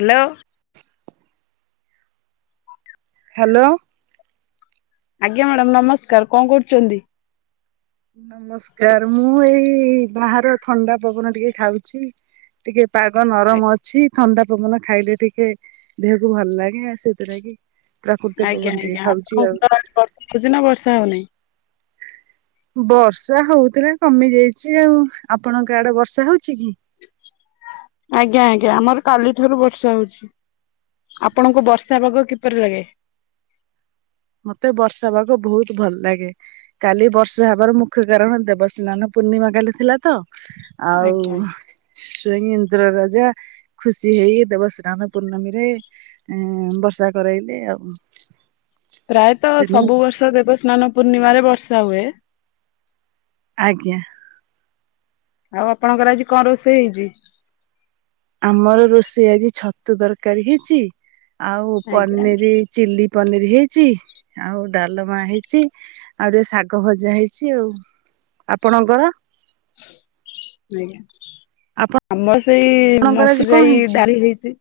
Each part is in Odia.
ହ୍ୟାଲୋ। ହ୍ୟାଲୋ। ଆଜ୍ଞା ମାଡାମ୍ ନମସ୍କାର କଁ କରୁଛନ୍ତି? ନମସ୍କାର ମୁଁ ଏଇ ବାହାର ଥଣ୍ଡା ପବନ ଟିକେ ଖାଉଛି। ଟିକେ ପାଗ ନରମ ଅଛି। ଥଣ୍ଡା ପବନ ଖାଇଲେ ଟିକେ ଦେହକୁ ଭଲ ଲାଗେ ଆଉ ସେଇଥିଲାଗି ଆଜ୍ଞା ଆଜ୍ଞା ଆପଣଙ୍କର ବର୍ଷା ହଉଛି ନା ବର୍ଷା ହଉ ନାଇଁ? ବର୍ଷା ହଉଥିଲା କମି ଯାଇଛି ଆଉ ଆପଣଙ୍କ ଆଡେ ବର୍ଷା ହଉଛି କି? ଆଜ୍ଞା ଆଜ୍ଞା ଆମର କାଲି ଠାରୁ ବର୍ଷା ହଉଛି। ଆପଣୁଙ୍କୁ ବର୍ଷା ପାଗ କିପରି ଲାଗେ? ମତେ ବର୍ଷା ପାଗ ଭୋଉତ ଭଲ ଲାଗେ। କାଲି ବର୍ଷା ହବାର ମୁଖ୍ୟ କାରଣ ଦେବସ୍ନାନ ପୂର୍ଣ୍ଣିମା କାଲି ଥିଲା ତ। ଆଉ ଆଜ୍ଞା ଆଜ୍ଞା ସ୍ୱୟଂ ଇନ୍ଦ୍ର ରାଜା ଖୁସି ହେଇକି ଦେବସ୍ନାନ ପୂର୍ଣ୍ଣମୀରେ ଏଁ ବର୍ଷା କରାଇଲେ ଆଉ। ପ୍ରାୟତଃ ସେଥିପାଇଁ ସବୁ ବର୍ଷ ଦେବସ୍ନାନ ପୂର୍ଣ୍ଣିମାରେ ବର୍ଷା ହୁଏ। ଆଜ୍ଞା। ଆଉ ଆପଣଙ୍କର ଆଜି କଁ ରୋଷେଇ ହେଇଚି? ଆମର ରୋଷେଇ ଆଜି ଛତୁ ତରକାରୀ ହେଇଚି ଆଉ ଆଜ୍ଞା ଆଜ୍ଞା ପନିରି ଚିଲ୍ଲି ପନିରି ହେଇଚି ଆଉ ଡାଲମା ହେଇଚି। ଆଉ ଟିକେ ଶାଗ ଭଜା ହେଇଛି ଆଉ ଆପଣଙ୍କର? ଆଜ୍ଞା। ଆମର ସେଇ ଆପଣଙ୍କର ଆଜି ମସୁର କଣ ଜାଇ ହେଇଛି? ଡାଲି ହେଇଚି।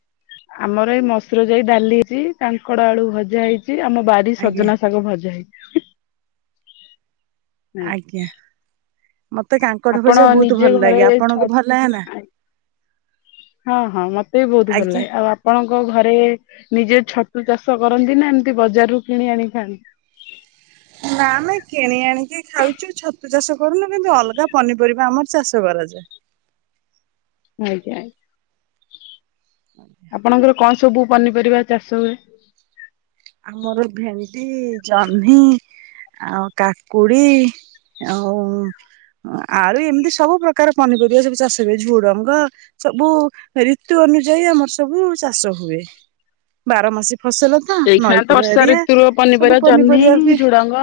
ଆମର ଏଇ ମସୁର ଜାଇ ଡାଲି ହେଇଚି କାଙ୍କଡ ଆଳୁ ଭଜା ହେଇଚି ଆମ ବାଡି ଆଜ୍ଞା ସଜନା ଶାଗ ଭଜା ହେଇ ଆଜ୍ଞା। ମତେ କାଙ୍କଡ ଆପଣ ଭଜା ଭୋଉତୁ ନିଜେ ଭଲ ଘରେ ଲାଗେ ଛ ଆପଣଙ୍କୁ ଭଲ ଲାଗେ ନା? ହଁ ହଁ ମତେ ବି ବୋହୁତୁ ଭଲ ଆଜ୍ଞା ଲାଗେ ଆଉ ଆ ପଣଙ୍କ ଘରେ ନିଜେ ଛତୁ ଚାଷ କରନ୍ତି ନା ଏମତି ବଜାରରୁ କିଣି ଆଣିକି ଖାଆନ୍ତି। ନା ଆମେ କିଣି ଆଣିକି ଖାଉଚୁ ଛତୁ ଚାଷ କରୁନୁ କିନ୍ତୁ ଅଲଗା ପନିପରିବା ଆମର ଚାଷ କରାଯାଏ। ଆଜ୍ଞା ଆଜ୍ଞା ଆପଣଙ୍କର କଁ ସବୁ ପନିପରିବା ଚାଷ ହୁଏ? ଆମର ଭେଣ୍ଡି ଜହ୍ନି ଆଉ କାକୁଡି ଆଉ ଉଁ ଆଳୁ ଏମିତି ସବୁ ପ୍ରକାର ପନିପରିବା ସବୁ ଚାଷ ହୁଏ ଝୁଡଙ୍କ ସବୁ ଋତୁ ଅନୁଯାୟୀ ଆମର ସବୁ ଚାଷ ହୁଏ ବାର ମାସୀ ଫସଲ ତ ଏଇଖିଣା ତ ନଈକୂଳ ବର୍ଷା ଏରିଆ ଋତୁ ସବୁ ପନିପରିବା ଜହ୍ନି ହୁଏ ଝୁଡଙ୍ଗ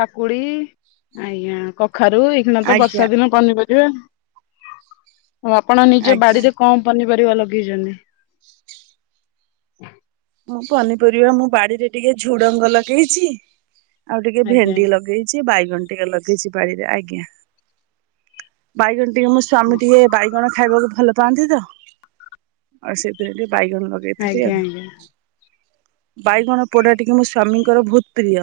କାକୁଡି ଆଜ୍ଞା କଖାରୁ ଏଇଖିଣା ତ ଆଜ୍ଞା ବର୍ଷା ଦିନ ପନିପରିବା ଆଉ ଆପଣ ନିଜ ଆଜ୍ଞା ବାଡିରେ କଣ ପନିପରିବା ଲଗେଇଚନ୍ତି? ମୁଁ ପନିପରିବା ମୁ ବାଡିରେ ଟିକେ ଝୁଡଙ୍ଗ ଲଗେଇଛି ଆଉ ଟିକେ ଆଜ୍ଞା ଭେଣ୍ଡି ଲଗେଇ ଚି ବାଇଗଣ ଟିକେ ଲଗେଇଚି ବାରିରେ ଆଜ୍ଞା ବାଇଗଣ ଟିକେ ମୋ ସ୍ଵାମୀ ଟିକେ ବାଇଗଣ ଖାଇବାକୁ ଭଲ ପାଆନ୍ତି ତ ଆଉ ସେଥିପାଇଁ ଟିକେ ବାଇଗଣ ଲ ଆଜ୍ଞା ଆଜ୍ଞା। ବାଇଗଣ ପୋଡା ଟିକେ ମୋ ସ୍ଵାମୀଙ୍କର ବୋହୁତ ପ୍ରିୟ।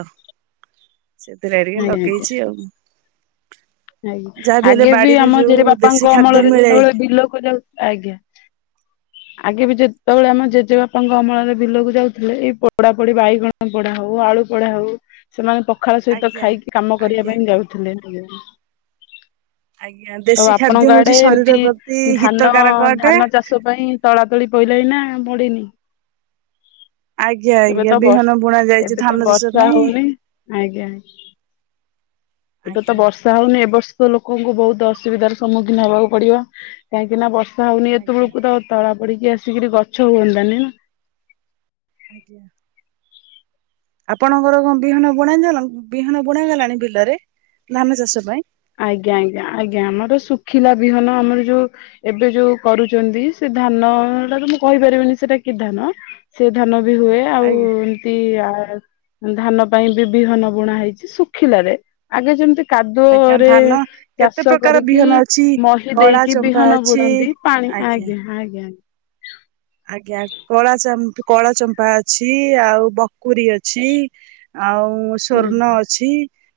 ସେଥିଲାଗି ଟିକେ ଆଜ୍ଞା ଆଜ୍ଞା ଲଗେଇଚି ଆଉ। ଆଜ୍ଞା ଯାହାବି ହେଲେ ଆଗେ ବି ବାଡିରୁ ଆମ ଯୋଉ ଦେଶୀ ଜେଜେବାପାଙ୍କ ଖାଦ୍ୟ ଅମଳାରେ ମିଳେ ଯେତେବେଳେ ବିଲକୁ ଯାଉ ଆଜ୍ଞା। [inaudible] ଆଗେ ବି ଯେତେବେଳେ ଆମ ଆଗେ ଯେତେ ଜେଜେବାପାଙ୍କ ଅମଳରେ ବିଲକୁ ଯାଉଥୁଲେ ଏ ପୋଡା ପୋଡି ବାଇଗଣ ପୋଡା ହୋଉ ଆଳୁ ପୋଡା ହୋଉ ସେମାନେ ପଖାଳ ସହିତ ଆଜ୍ଞା ଖାଇକି କାମ କରିବା ଆଜ୍ଞା। ପାଇଁ ଯାଉଥୁଲେ। ଆଜ୍ଞା। ତ ଦେଶୀ ଖାଦ୍ୟ ଆପଣଙ୍କ ହଉଛି ଆଡେ ଶରୀର ଏମତି ପ୍ରତି ଧାନ ହିତକାରକ ଅଟେ। ଧାନ ଚାଷ୍ ଚାଷ ପାଇଁ ତଳା ତୁଳି ପଇଲାଣିି ନା ପଡିନି? ଆଜ୍ଞା ଏବେ ଆଜ୍ଞା ତ ବର୍ଷ୍ ବିହନ ବୁଣା ଯାଇଛି ଏବେ ଧାନ ତ ଚାଷ ବର୍ଷା ପାଇଁ ହୋଉନି ଆଜ୍ଞା। ଏବେ ତ ଆଜ୍ଞା ବର୍ଷ୍ ର୍ଷା ହୋଉନି ଏବ ବର୍ଷ ଲୋକଙ୍କୁ ବୋହୁତ ଅସୁବିଧାର ସମ୍ମୁଖୀନ ହବାକୁ ପଡିବ କାହିଁକି ନା ବର୍ଷ୍ ର୍ଷା ହୋଉନି ଆଜ୍ଞା ଏତବେଳକୁ ତ ତଳା ପଡିକି ଆସିକିରି ଗଛ ହୁଅନ୍ତା ନି ନା। ଆଜ୍ଞା। ଆପଣଙ୍କର କଣ ବିହନ ବୁଣା ହେଇସାଲନ ବିହନ ବୁଣାଗଲାଣି ବିଲରେ ଧାନ ଚାଷ ପାଇଁ? ଆଜ୍ଞା ଆଜ୍ଞା ଆଜ୍ଞା ଆମର ଶୁଖିଲା ବିହନ ଆମର ଯୋଉ ଏବେ ଯୋଉ କରୁଚନ୍ତି ସେ ଧାନଟା ତ ମୁଁ କହିପାରିବିନି ସେଟା କି ଧାନ ସେ ଧାନ ବି ହୁଏ ଆଉ ଆଜ୍ଞା। ଏମ ତି ଆ ଧାନ ପାଇଁ ବି ବିହନ ବୁଣା ହେଇଚି ଶୁଖିଲାରେ ଆଗେ ଯେମତି କାଦୁଅ ଆଜ୍ଞା ରେ ଧାନ କେତେ ଚାଷ ପ୍ରକାର କରିକି ବିହନ ଅଛି ମହି କଳା ଦେଇକି ଚମ୍ପା ବିହନ ଅଛି ବୁଣନ୍ତି ପାଣି ଆଜ୍ଞା। ଆଜ୍ଞା ଆ ଆଜ୍ଞା କଳା ଚାମ୍ପ୍ କଳା ଚମ୍ପା ଅଛି ଆଉ ବକୁରି ଅଛି। ଆଉ ସ୍ଵର୍ଣ୍ଣ ଅଛି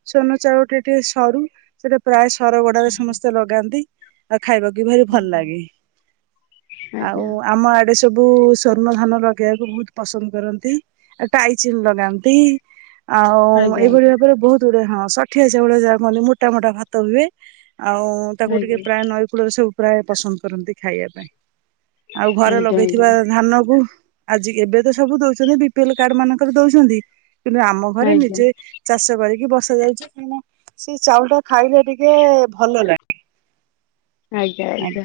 ସ୍ଵର୍ଣ୍ଣ ଚାଉଳଟା ଟିକେ ସରୁ। ସେଟା ପ୍ରାୟେ ସରଗଡାରେ ସମସ୍ତେ ଲଗାନ୍ତି। ଆଉ ଖାଇବାକୁ ଭାରି ଭଲ ଲାଗେ ଆଜ୍ଞା ଆଉ ଆଜ୍ଞା ଆମ ଆ ଡେ ସବୁ ସ୍ଵର୍ଣ୍ଣ ଧାନ ଲଗେଇବାକୁ ବୋହୁତ ପସନ୍ଦ କରନ୍ତି। ଆଉ ଟାଇଚିନ୍ ଲଗାନ୍ତି ଆଉ ଆଜ୍ଞା ଆଜ୍ଞା ଏଇଭଳି ଭାବରେ ବୋହୁତ ଗୁଡେ ହଁ ଷଠିଆ ଚାଉଳ ଯାହାକୁ କହନ୍ତି ମୋଟା ମୋଟା ଭାତ ହୁଏ ଆଉ ତାକୁ ଟିକେ ଆଜ୍ଞା ପ୍ରାୟ ନଈକୂଳରେ ସବୁ ପ୍ରାୟେ ପସନ୍ଦ କରନ୍ତି ଖାଇବା ପାଇଁ ଆଉ ଘର ଲୋ ଆଜ୍ଞା ଆଜ୍ଞା ଧାନକୁ ଆଜି ଏବେ ତ ସବୁ ଦୋଉଛନ୍ତି ବି-ପି-ଏଲ କାର୍ଡ ମାନଙ୍କର ଦୋଉଛନ୍ତି କିନ୍ତୁ ଆମ ଘରେ ଆଜ୍ଞା ନିଜେ ଚାଷ କରିକି ବସା ଯାଉଚି କାହିଁକିନା ସେ ଚାଉଳଟା ଖାଇଲେ ଟିକେ ଭଲ ଲା ଆଜ୍ଞା ଆଜ୍ଞା।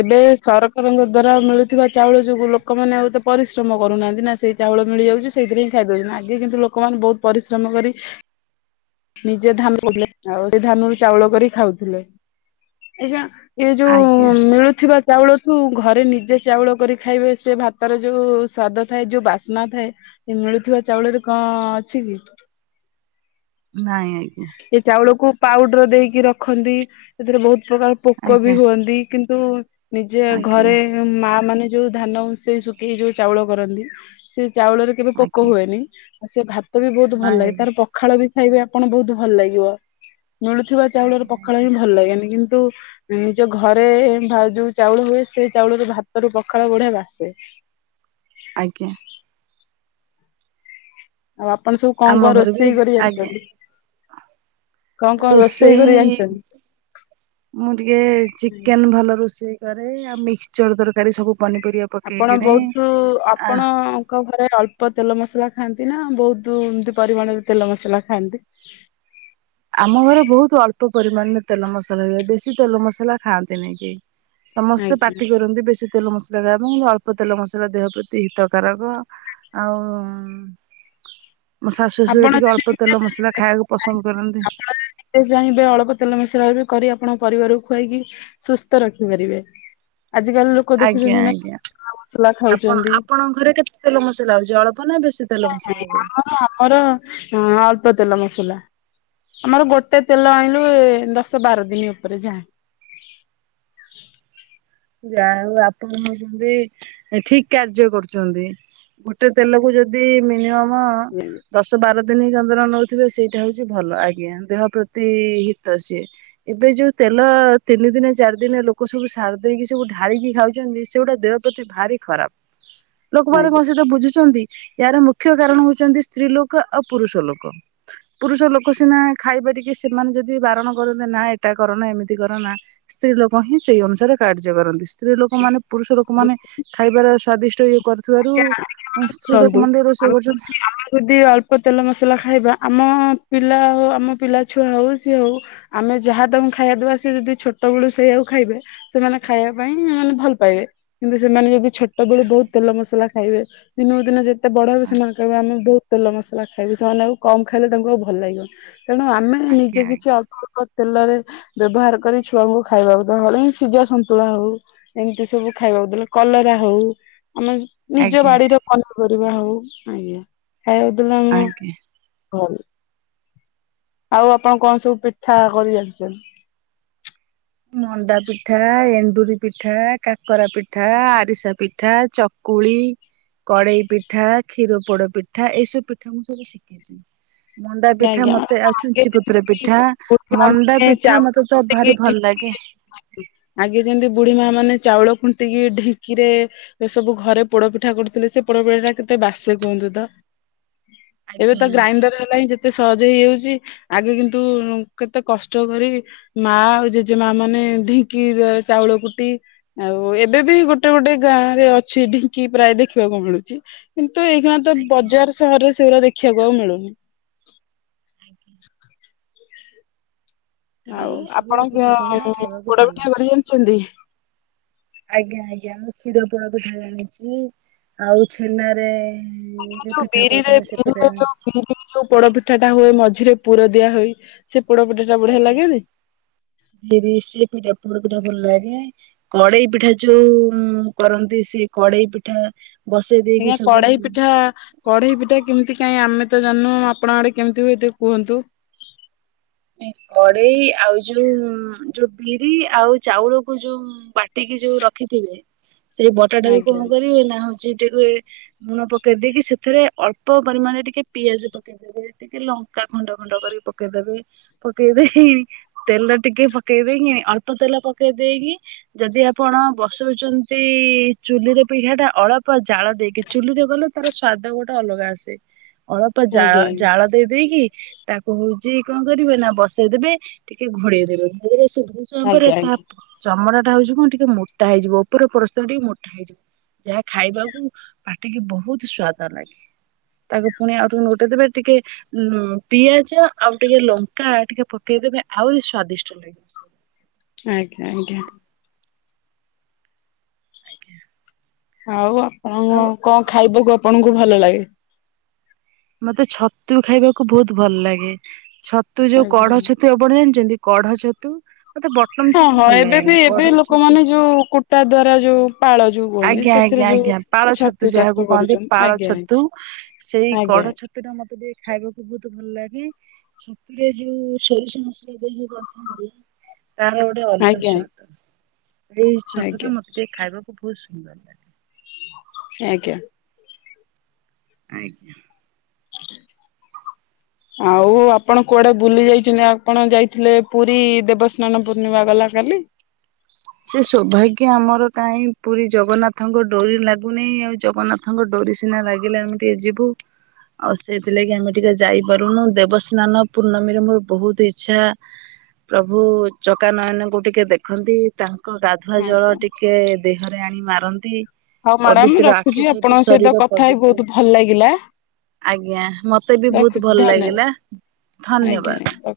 ଏବେ ସରକାରଙ୍କ ଦ୍ଵାରା ମିଳୁଥିବା ଚାଉଳ ଯୋଗୁ ଲୋକମାନେ ଆଉ ଏତେ ପରିଶ୍ରମ କରୁନାହାନ୍ତି ନା ସେଇ ଚାଉଳ ମିଳିଯାଉଚି ସେଇଥିରେ ହିଁ ଖାଇ ଦୋଉଚନ୍ତି ଆଗେ କିନ୍ତୁ ଲୋକମାନେ ବୋହୁତ ପରିଶ୍ରମ କରି ନିଜେ ଧାନ ସେ ଧାନରୁ ଚାଉଳ କରି ଖାଉଥିଲେ ଆ୍ଞା। ଏ ଯୋଉ ଆଜ୍ଞା ମିଳୁଥିବା ଚାଉଳଠୁ ଘରେ ନିଜେ ଚାଉଳ କରି ଖାଇବେ ସେ ଭାତର ଯୋଉ ସ୍ୱାଦ ଥାଏ ଯୋଉ ବାସ୍ନା ଥାଏ। ମିଳୁଥିବା ଚାଉଳରେ କଣ ଅଛି କି। ନାଇଁ ଆଜ୍ଞା। ଏ ଚାଉଳକୁ ପାଉଡର ଦେଇକି ରଖନ୍ତି ସେଥିରେ ବହୁତ ପ୍ରକାର ପୋକ ବି ଆଜ୍ଞା ହୁଅନ୍ତି। କିନ୍ତୁ ନିଜେ ଆଜ୍ଞା ଘରେ ମା ମାନେ ଯୋଉ ଧାନ ଵସେଇ ଶୁଖେଇ ଯୋଉ ଚାଉଳ କରନ୍ତି ସେ ଚାଉଳରେ କେବେ ପୋକ ଆଜ୍ଞା। ହୁଏନି ଆଉ ସେ ଭାତ ବି ବହୁତ ଭଲ ଲାଗେ ନାଇଁ ତାର ପଖାଳ ବି ଖାଇବେ ଆପଣ ବହୁତ ଭଲ ଲାଗିବ ମିଳୁଥିବା ଆଜ୍ଞା ଚାଉଳର ଆଜ୍ଞା ପଖାଳ ହିଁ ଆଜ୍ଞା ଭଲ ଲାଗେନି କିନ୍ତୁ ନିଜ ଘରେ ଆ ଯୋଉ ଚାଉଳ ହୁଏ ସେ ଚାଉଳରେ ଭାତ ରୁ ପଖାଳ ବଢିଆ ବାସେ। ଆଜ୍ଞା। ଆଉ ଆପଣ ସବୁ କଣ ଆମ କଣ ଘରେ ବି ରୋଷେଇ ଆଜ୍ଞା କରିଜାଣିଛନ୍ତି। ରୋଷେଇ ଜାଣିଛନ୍ତି? ମୁଁ ଟିକେ ଚିକେନ ଭଲ ରୋଷେଇ କ ରେ ମିକ୍ସଚର ତରକାରୀ ସବୁ ପନିପରିବା ଆପଣ ପକେଇକିରି ବହୁତ ଆ ଆପଣ ତାଙ୍କ ଘରେ ଅଳ୍ପ ତେଲ ମସଲା ଖାଆନ୍ତି ନା ବହୁତ ଏମିତି ପରିମାଣରେ ତେଲ ମସଲା ଖାଆନ୍ତି। ଆମ ଘରେ ବହୁତ ଅଳ୍ପ ପରିମାଣରେ ତେଲ ମସଲା ହୁଏ ବେଶୀ ତେଲ ମସଲା ଖାଆନ୍ତି ନାଇ କି। ସମସ୍ତେ ଆଜ୍ଞା ପାଟି କରନ୍ତି ବେଶୀ ତେଲ ମସ୍ ଏବଂ ଅଳ୍ପ ତେଲ ମସଲା ଦେହ ପ୍ରତି ହିତକାରକ ଆଉ। ମୋ ଶାଶୁ ଶ୍ଶୁର ଆପଣ ଟିକେ ଯଦି ଅଳ୍ପ ତେଲ ମସଲା ଖାଇବାକୁ ପସନ୍ଦ କରନ୍ତି। ଯାଇଁବେ ଅଳପ ତେଲ ମିଶ୍ରା ଏବେ କରି ଆପଣଙ୍କ ପରିବାରକୁ ଖୁଆଇକି ସୁସ୍ଥ ରଖିପାରିବେ ଆଜିକାଲି ଲୋକ ଆଜ୍ଞା ଦେଖୁଛନ୍ତି ନା ଆଜ୍ଞା। ତେଲ ମସଲା ଆପଣ ଖାଉଛନ୍ତି ଆପଣଙ୍କ ଘରେ କେତେ ତେଲ ମସଲା ହଉଛି ଅଳ୍ପ ନା ବେଶୀ ତେଲ ମସଲା ହୁଏ। ହଁ ଆମର ଅଳ୍ପ ତେଲ ମସଲା। ଆମର ଗୋଟେ ତେଲ ଆଣିଲୁ ଦଶ ବାର ଦିନ ଉପରେ ଯାଏ। ଯାହା ହଉ ଆପଣ ହଉଛନ୍ତି ଠିକ କାର୍ଯ୍ୟ କରୁଛନ୍ତି। ଗୋଟେ ତେଲକୁ ଯଦି ମିନିମମ। ଆଜ୍ଞା ଦଶ ବାର ଦିନ କଁ ତ ର ନଉଥିବେ ସେଇଟା ହଉଛି ଭଲ ଆଜ୍ଞା ଦେହ ପ୍ରତି ହିତ ସିଏ। ଏବେ ଯୋଉ ତେଲ ତିନି ଦିନ ଚାରି ଦିନ ଲୋକ ସବୁ ସାର ଦେଇକି ସବୁ ଢାଳିକି ଖାଉଛନ୍ତି ସେଗୁଟା ଦେହ ପ୍ରତି ଭାରି ଖରାପ ଲୋକମାନେ ଆଜ୍ଞା। କୌଣସି ବୁଝୁଛନ୍ତି ଏହାର ମୁଖ୍ୟ କାରଣ ହଉଛନ୍ତି ସ୍ତ୍ରୀ ଲୋକ ଆଉ ପୁରୁଷ ଲୋକ। ପୁରୁଷ ଲୋକ ସିନା ଖାଇପାରିକି ସେମାନେ ଯଦି ବାରଣ କରନ୍ତେ ନା ଏଟା କରନ ଏମିତି କର ନା। ସ୍ତ୍ରୀ ଲୋକ ହିଁ ସେଇ ଅନୁସାରେ କାଯ୍ୟ ପାରନ୍ତି ସ୍ତ୍ରୀ ଲୋକମାନେ ପୁରୁଷ ଲୋକ ମାନେ ଖାଇବାର ସ୍ଵାଦିଷ୍ଟ ଇ ଥିବାରୁ ଶ୍ରୀ ଶୁଣନ୍ତୁ ଲୋକ ମଣ୍ଡଳ ଆମେ ରୋଷେଇ କରୁଛନ୍ତି। [unintelligible] ଅଳ୍ପ ତେଲ ମସଲା ଖାଇବା ଆମ ପିଲା ହଉ ଆମ ପିଲା ଛୁଆ ହଉ ସିଏ ହଉ। ଆମେ ଯାହା ତମେ ଖାଇବା ଦବା ସଏ ଯଦି ଛୋଟ ବେଳୁ ସେଇଆକୁ ଖାଇବେ ସେମାନେ ଖାଇବା ପାଇଁ ସେମାନେ ଭଲ ପାଇବେ କିନ୍ତୁ ସେମାନେ ଯଦି ଛୋ ଟ ବେଳେ ବହୁତ ଆଜ୍ଞା ତେ ମସଲା ଖାଇବେ ଦିନକୁ ଦିନ ଯେତେ ବଡ ହେବେ ସେମାନେ କହ ଆମେ ବହୁ ତେଲ ମସଲା ଖାଇବି ସେମାନେ ଆଉ କମ ଖାଇଲେ ତାଙ୍କୁ ଆଉ ଭଲ ଲାଗିବ ତେଣୁ ଆମେ ନିଜେ ଆଜ୍ଞା କିଛି ଅଳ୍ପ ଅଳ୍ପ ତେଲରେ ବ୍ୟବହାର କରି ଛୁଆଙ୍କୁ ଖାଇବାକୁ ଦଲେ ହିଁ ସିଝା ସନ୍ତୁଳା ହଉ। ଏମିତି ସବୁ ଖାଇବାକୁ ଦେଲେ କଲରା ହଉ ଆମେ ନିଜ ଆଜ୍ଞା ବାଡିରେ ପନିପରିବା ହଉ ଆଜ୍ଞା ଖାଇବାକୁଦେଲେ ଆମ ଆଜ୍ଞା। ହଁ। ଆଉ ଆପଣ କଣ ସବୁ ପିଠା କରି ଯାଣିଛନ୍ତି? ମଣ୍ଡା ପିଠା ଏଣ୍ଡୁରି ପିଠା କାକରା ପିଠା ଆରିସା ପିଠା ଚକ୍ କୁଳି କଡେଇ ପିଠା, କ୍ଷୀର ପୋଡ ପିଠା ଏଇସବୁ ପିଠା ମୁଁ ସବୁ ଶିଖ୍ ଛି। ମଣ୍ଡା ପିଠା ଆଜ୍ଞା ମତେ ଆଉ ଆଗେ ଛୁଞ୍ଚିପତ୍ର ପିଠା ବୁଢୀ ମା ମଣ୍ଡା ମାନେ ପିଠା ଚାଉଳ ମତେ ତ ଭାରି ଭଲ ଫୁଣ୍ଟିକି ଲାଗେ। ଆଗେ ଯେମିତି ବୁଢୀ ମା ମାନେ ଚାଉଳ ଖୁଣ୍ଟିକି ଢିଙ୍କିରେ ଏ ସବୁ ଘରେ ପୋଡପିଠା କରୁଥିଲେ ସେ ପୋଡପିଠା ଟା କେତେ ବାସେ କୁହନ୍ତୁ ତ। ଏବେ ଆଜ୍ଞା ତ ଗ୍ରାଇଣ୍ଡର ହେଲାଣି ଯେତେ ସହଜ ହେଇଯାଉଛି ଆଗେ କିନ୍ତୁ କେତେ କଷ୍ଟ କରିକି ମା ଆଉ ଜେଜେମା ମାନେ ଢିଙ୍କିରେ ଚାଉଳ କୁଟି ଆଉ ଏବେ ବି ଗୋଟେ ଗୋଟେ ଗାଁ ରେ ଅଛି ଢିଙ୍କି ପ୍ରାୟ ଦେଖିବାକୁ ମିଳୁଛି। କିନ୍ତୁ ଏଇଖିଣା ତ ଆଜ୍ଞା ବଜାର ଆଜ୍ଞା ସାହରରେ ସେଗୁଡା ଦେଖିବାକୁ ଆଉ ମିଳୁନି। [unintelligible] ଆଜ୍ଞା। ଆଉ ଏଇ ସବୁ ଆପଣ ପିଠାପଣା ଖାଇବାକୁ ପୋଡା ଭଲ ଲାଗେ। ପିଠା କରି ଜାଣିଛନ୍ତି? ଆଜ୍ଞା ଆଜ୍ଞା ମୁଁ କ୍ଷୀର ପୋଡ ପିଠା ଜାଣିଛି ଆଉ ଛେନା ରେ ଯୋଉ ବିରିରେ ବିରିରେ ଯୋଉ ଦି ଦି ଯୋଉ ପୋଡପିଠା ଟା ହୁଏ ମଝିରେ ପୁର ଦିଆ ହୋଇ ସେ ପୋଡପିଠା ଆଜ୍ଞା [unintelligible] ପୂଜା ପୋଡପିଠା ଭଲ ଲାଗେ। କଡେଇ ପିଠା ଯୋଉ କରନ୍ତି ସେଇ କଡେଇ ପିଠା ବସେଇ ଦେଇକି ଆଜ୍ଞା କଡେଇ ସବୁ ପିଠା କଢେଇ ପିଠା କେମିତି କାଇଁ ଆମେ ତ ଜାଣିନୁ ଆପଣଙ୍କ ଆଡେ କେମିତି ହୁଏ ଟିକେ କୁହନ୍ତୁ। ଏଁ କଡେଇ ଆଉ ଯୋଉ ଯୋଉ ବିରି ଆଉ ଚାଉଳକୁ ଯୋଉ ବାଟିକି ଯୋଉ ରଖିଥିବେ ସେ ବଟାଟାକୁ ଆଜ୍ଞା କଣ କରିବେ ନା ହୋଉଛି ଟିରୁଏ ଲୁଣ ପକେଇ ଦେଇକି ସେଥିରେ ଅଳ୍ପ ପରିମାଣରେ ଟିକେ ପିଆଜ ପକେଇ ଦେବେ ଟିକେ ଲଙ୍କା ଖଣ୍ଡ ଖଣ୍ଡ କରିକି ପକେଇଦେବେ। ପକେଇ ଦେହିଁ ତେଲ ଟିକେ ପକେଇ ଦେଇକି ଅଳ୍ପ ତେଲ ପକେଇ ଦେଇକି ଯଦି ଆପଣ ବସଉଛନ୍ତି ଚୁଲିରେ ପିଢ଼ା ଟା ଅଳପ କ ଜାଳ ଦେଇକି ଚୁଲିରେ କଲେ ତାର ସ୍ଵାଦ ଗୋଟେ ଅଲଗା ଆସେ। ଅଳ୍ପ ଜା ଆଜ୍ଞା ଜାଳ ଆଜ୍ଞା ଦେ ଦେଇକି ତାକୁ ହଉଛି କଣ କରିବେ ନା ବସେଇ ଦେବେ ଟିକେ ଘୋଡେଇ ଦେବେ ମୋର ସି କିଛି ସମୟ ଆଜ୍ଞା ପରେ ତା ଆଜ୍ଞା। ଚମଡ଼ା ଟା ହଉଛି କଣ ଟିକେ ମୋଟା ହେଇଯିବ ଉପର ପରସ୍ତ ଟିକେ ମୋଟା ହେଇଯିବ। ଏହା ଖାଇବାକୁ ପାଟିକି ବହୁତ୍ ସ୍ଵାଦ ଲାଗେ। ତାକୁ ପୁଣି ଆଉଟିକେ ନୋଉଟେଇ ଦେବେ ଟିକେ ପିଆଜ ଆଉ ଟିକେ ଲଙ୍କା ଟିକେ ପକେଇଦେବେ ଆହୁରି ସ୍ଵାଦିଷ୍ଟ ଲାଗିବ। ଆଜ୍ଞା ଆଜ୍ଞା। ଆଜ୍ଞା ଆଉ ଆଉ ଆପଣଙ୍କୁ କଣ ଖାଇବାକୁ ଆପଣଙ୍କୁ ଭଲ ଲାଗେ? ମତେ ଛତୁ ଖାଇବାକୁ ବହୁତ ଭଲ ଲାଗେ ଛତୁ ଯୋଉ ଆଜ୍ଞା। କଢ ଛତୁ ଆ ଆପଣ ଜାଣିଚନ୍ତି କଢ ଛତୁ? ମତେ ବଟମ ହଁ ଛତୁ ହଁ ଭଲ ଏବେ ବି ଲାଗେନି ଏବେ କଢ ଛତୁ ଲୋକମାନେ ଯୋଉ କୁଟା ଦ୍ଵାରା ଯୋଉ ପାଳ ଯୋଉ କୁହନ୍ତି ଆଜ୍ଞା ସେଥିରେ ଆଜ୍ଞା ଯୋଉ ଆଜ୍ଞା। ପାଳ ଛତୁ ଯାହାକୁ ଚାଷ କହନ୍ତି କରୁଛନ୍ତି ପାଳ ଆଜ୍ଞା ଛତୁ ସେଇ ଆଜ୍ଞା କଢ ଛତ୍ ତୁଟା ମତେ ଟିକେ ଖାଇବାକୁ ବହୁତ ଭଲ ଲାଗେ। ଛତୁରେ ଯୋଉ ସୋରିଷ ମସଲା ଦେଇ ଯୋଉ ରାନ୍ଧନ୍ତି ତାର ର ଅଲଗା ଆଜ୍ଞା ସ୍ଵାଦ। ସେଇ ଆଜ୍ଞା ଛତୁ ଟା ମତେ ଖାଇବାକୁ ବହୁତ ସୁନ୍ଦର ଲାଗେ। ଆଜ୍ଞା। ଆଜ୍ଞା। ହ [unintelligible] ଆଉ ଆପଣ କୁଆଡେ ବୁଲି ଯାଇଛନ୍ତୀ ଆଉ ଆପଣ ଯାଇଥିଲେ ପୁରୀ ଦେବସ୍ନାନ ପୂର୍ଣ୍ଣିମା ଗଲା କାଲି। ସେ ସୌଭାଗ୍ୟ ଆମର କାହିଁ ପୁରୀ ଜଗନ୍ନାଥଙ୍କ ଡୋରି ଲାଗୁନି ଆଉ ଜଗନ୍ନା ନାଥ ଙ୍କ ଡୋରି ସିନା ଲାଗିଲେ ଆମେ ଟିକେ ଯିବୁ। ଆଉ ସେଇଥି ଲାଗି ଆମେ ଟିକେ ଯାଇପାରୁନୁ ଦେବସ୍ନାନ ପୂର୍ଣ୍ଣମୀରେ ମୋର ବହୁତ ଇଚ୍ଛା ପ୍ରଭୁ ଚକା ନୟନକୁ ଟିକେ ଦେଖନ୍ତି। ତାଙ୍କ ଗାଧୁଆ ଜଳ ଆଜ୍ଞା ଟିକେ ଦେହରେ ଆଣି ମାରନ୍ତି। ହଉ ମ୍ୟାଡାମ ପବିତ୍ର ରଖୁଛି ଆଖି ସହିତ ଆପଣଙ୍କ ଶରୀର କଥା ହେଇ ପବିତ୍ର ବହୁତ ଭଲ ଲାଗିଲା ଆଜ୍ଞା ମତେ ବି ବହୁତ ରଖୁଛି ଭଲ ଧନ୍ୟବାଦ ଲାଗିଲା ଆଜ୍ଞା ଧନ୍ୟବାଦ। ଆଜ୍ଞା ରଖ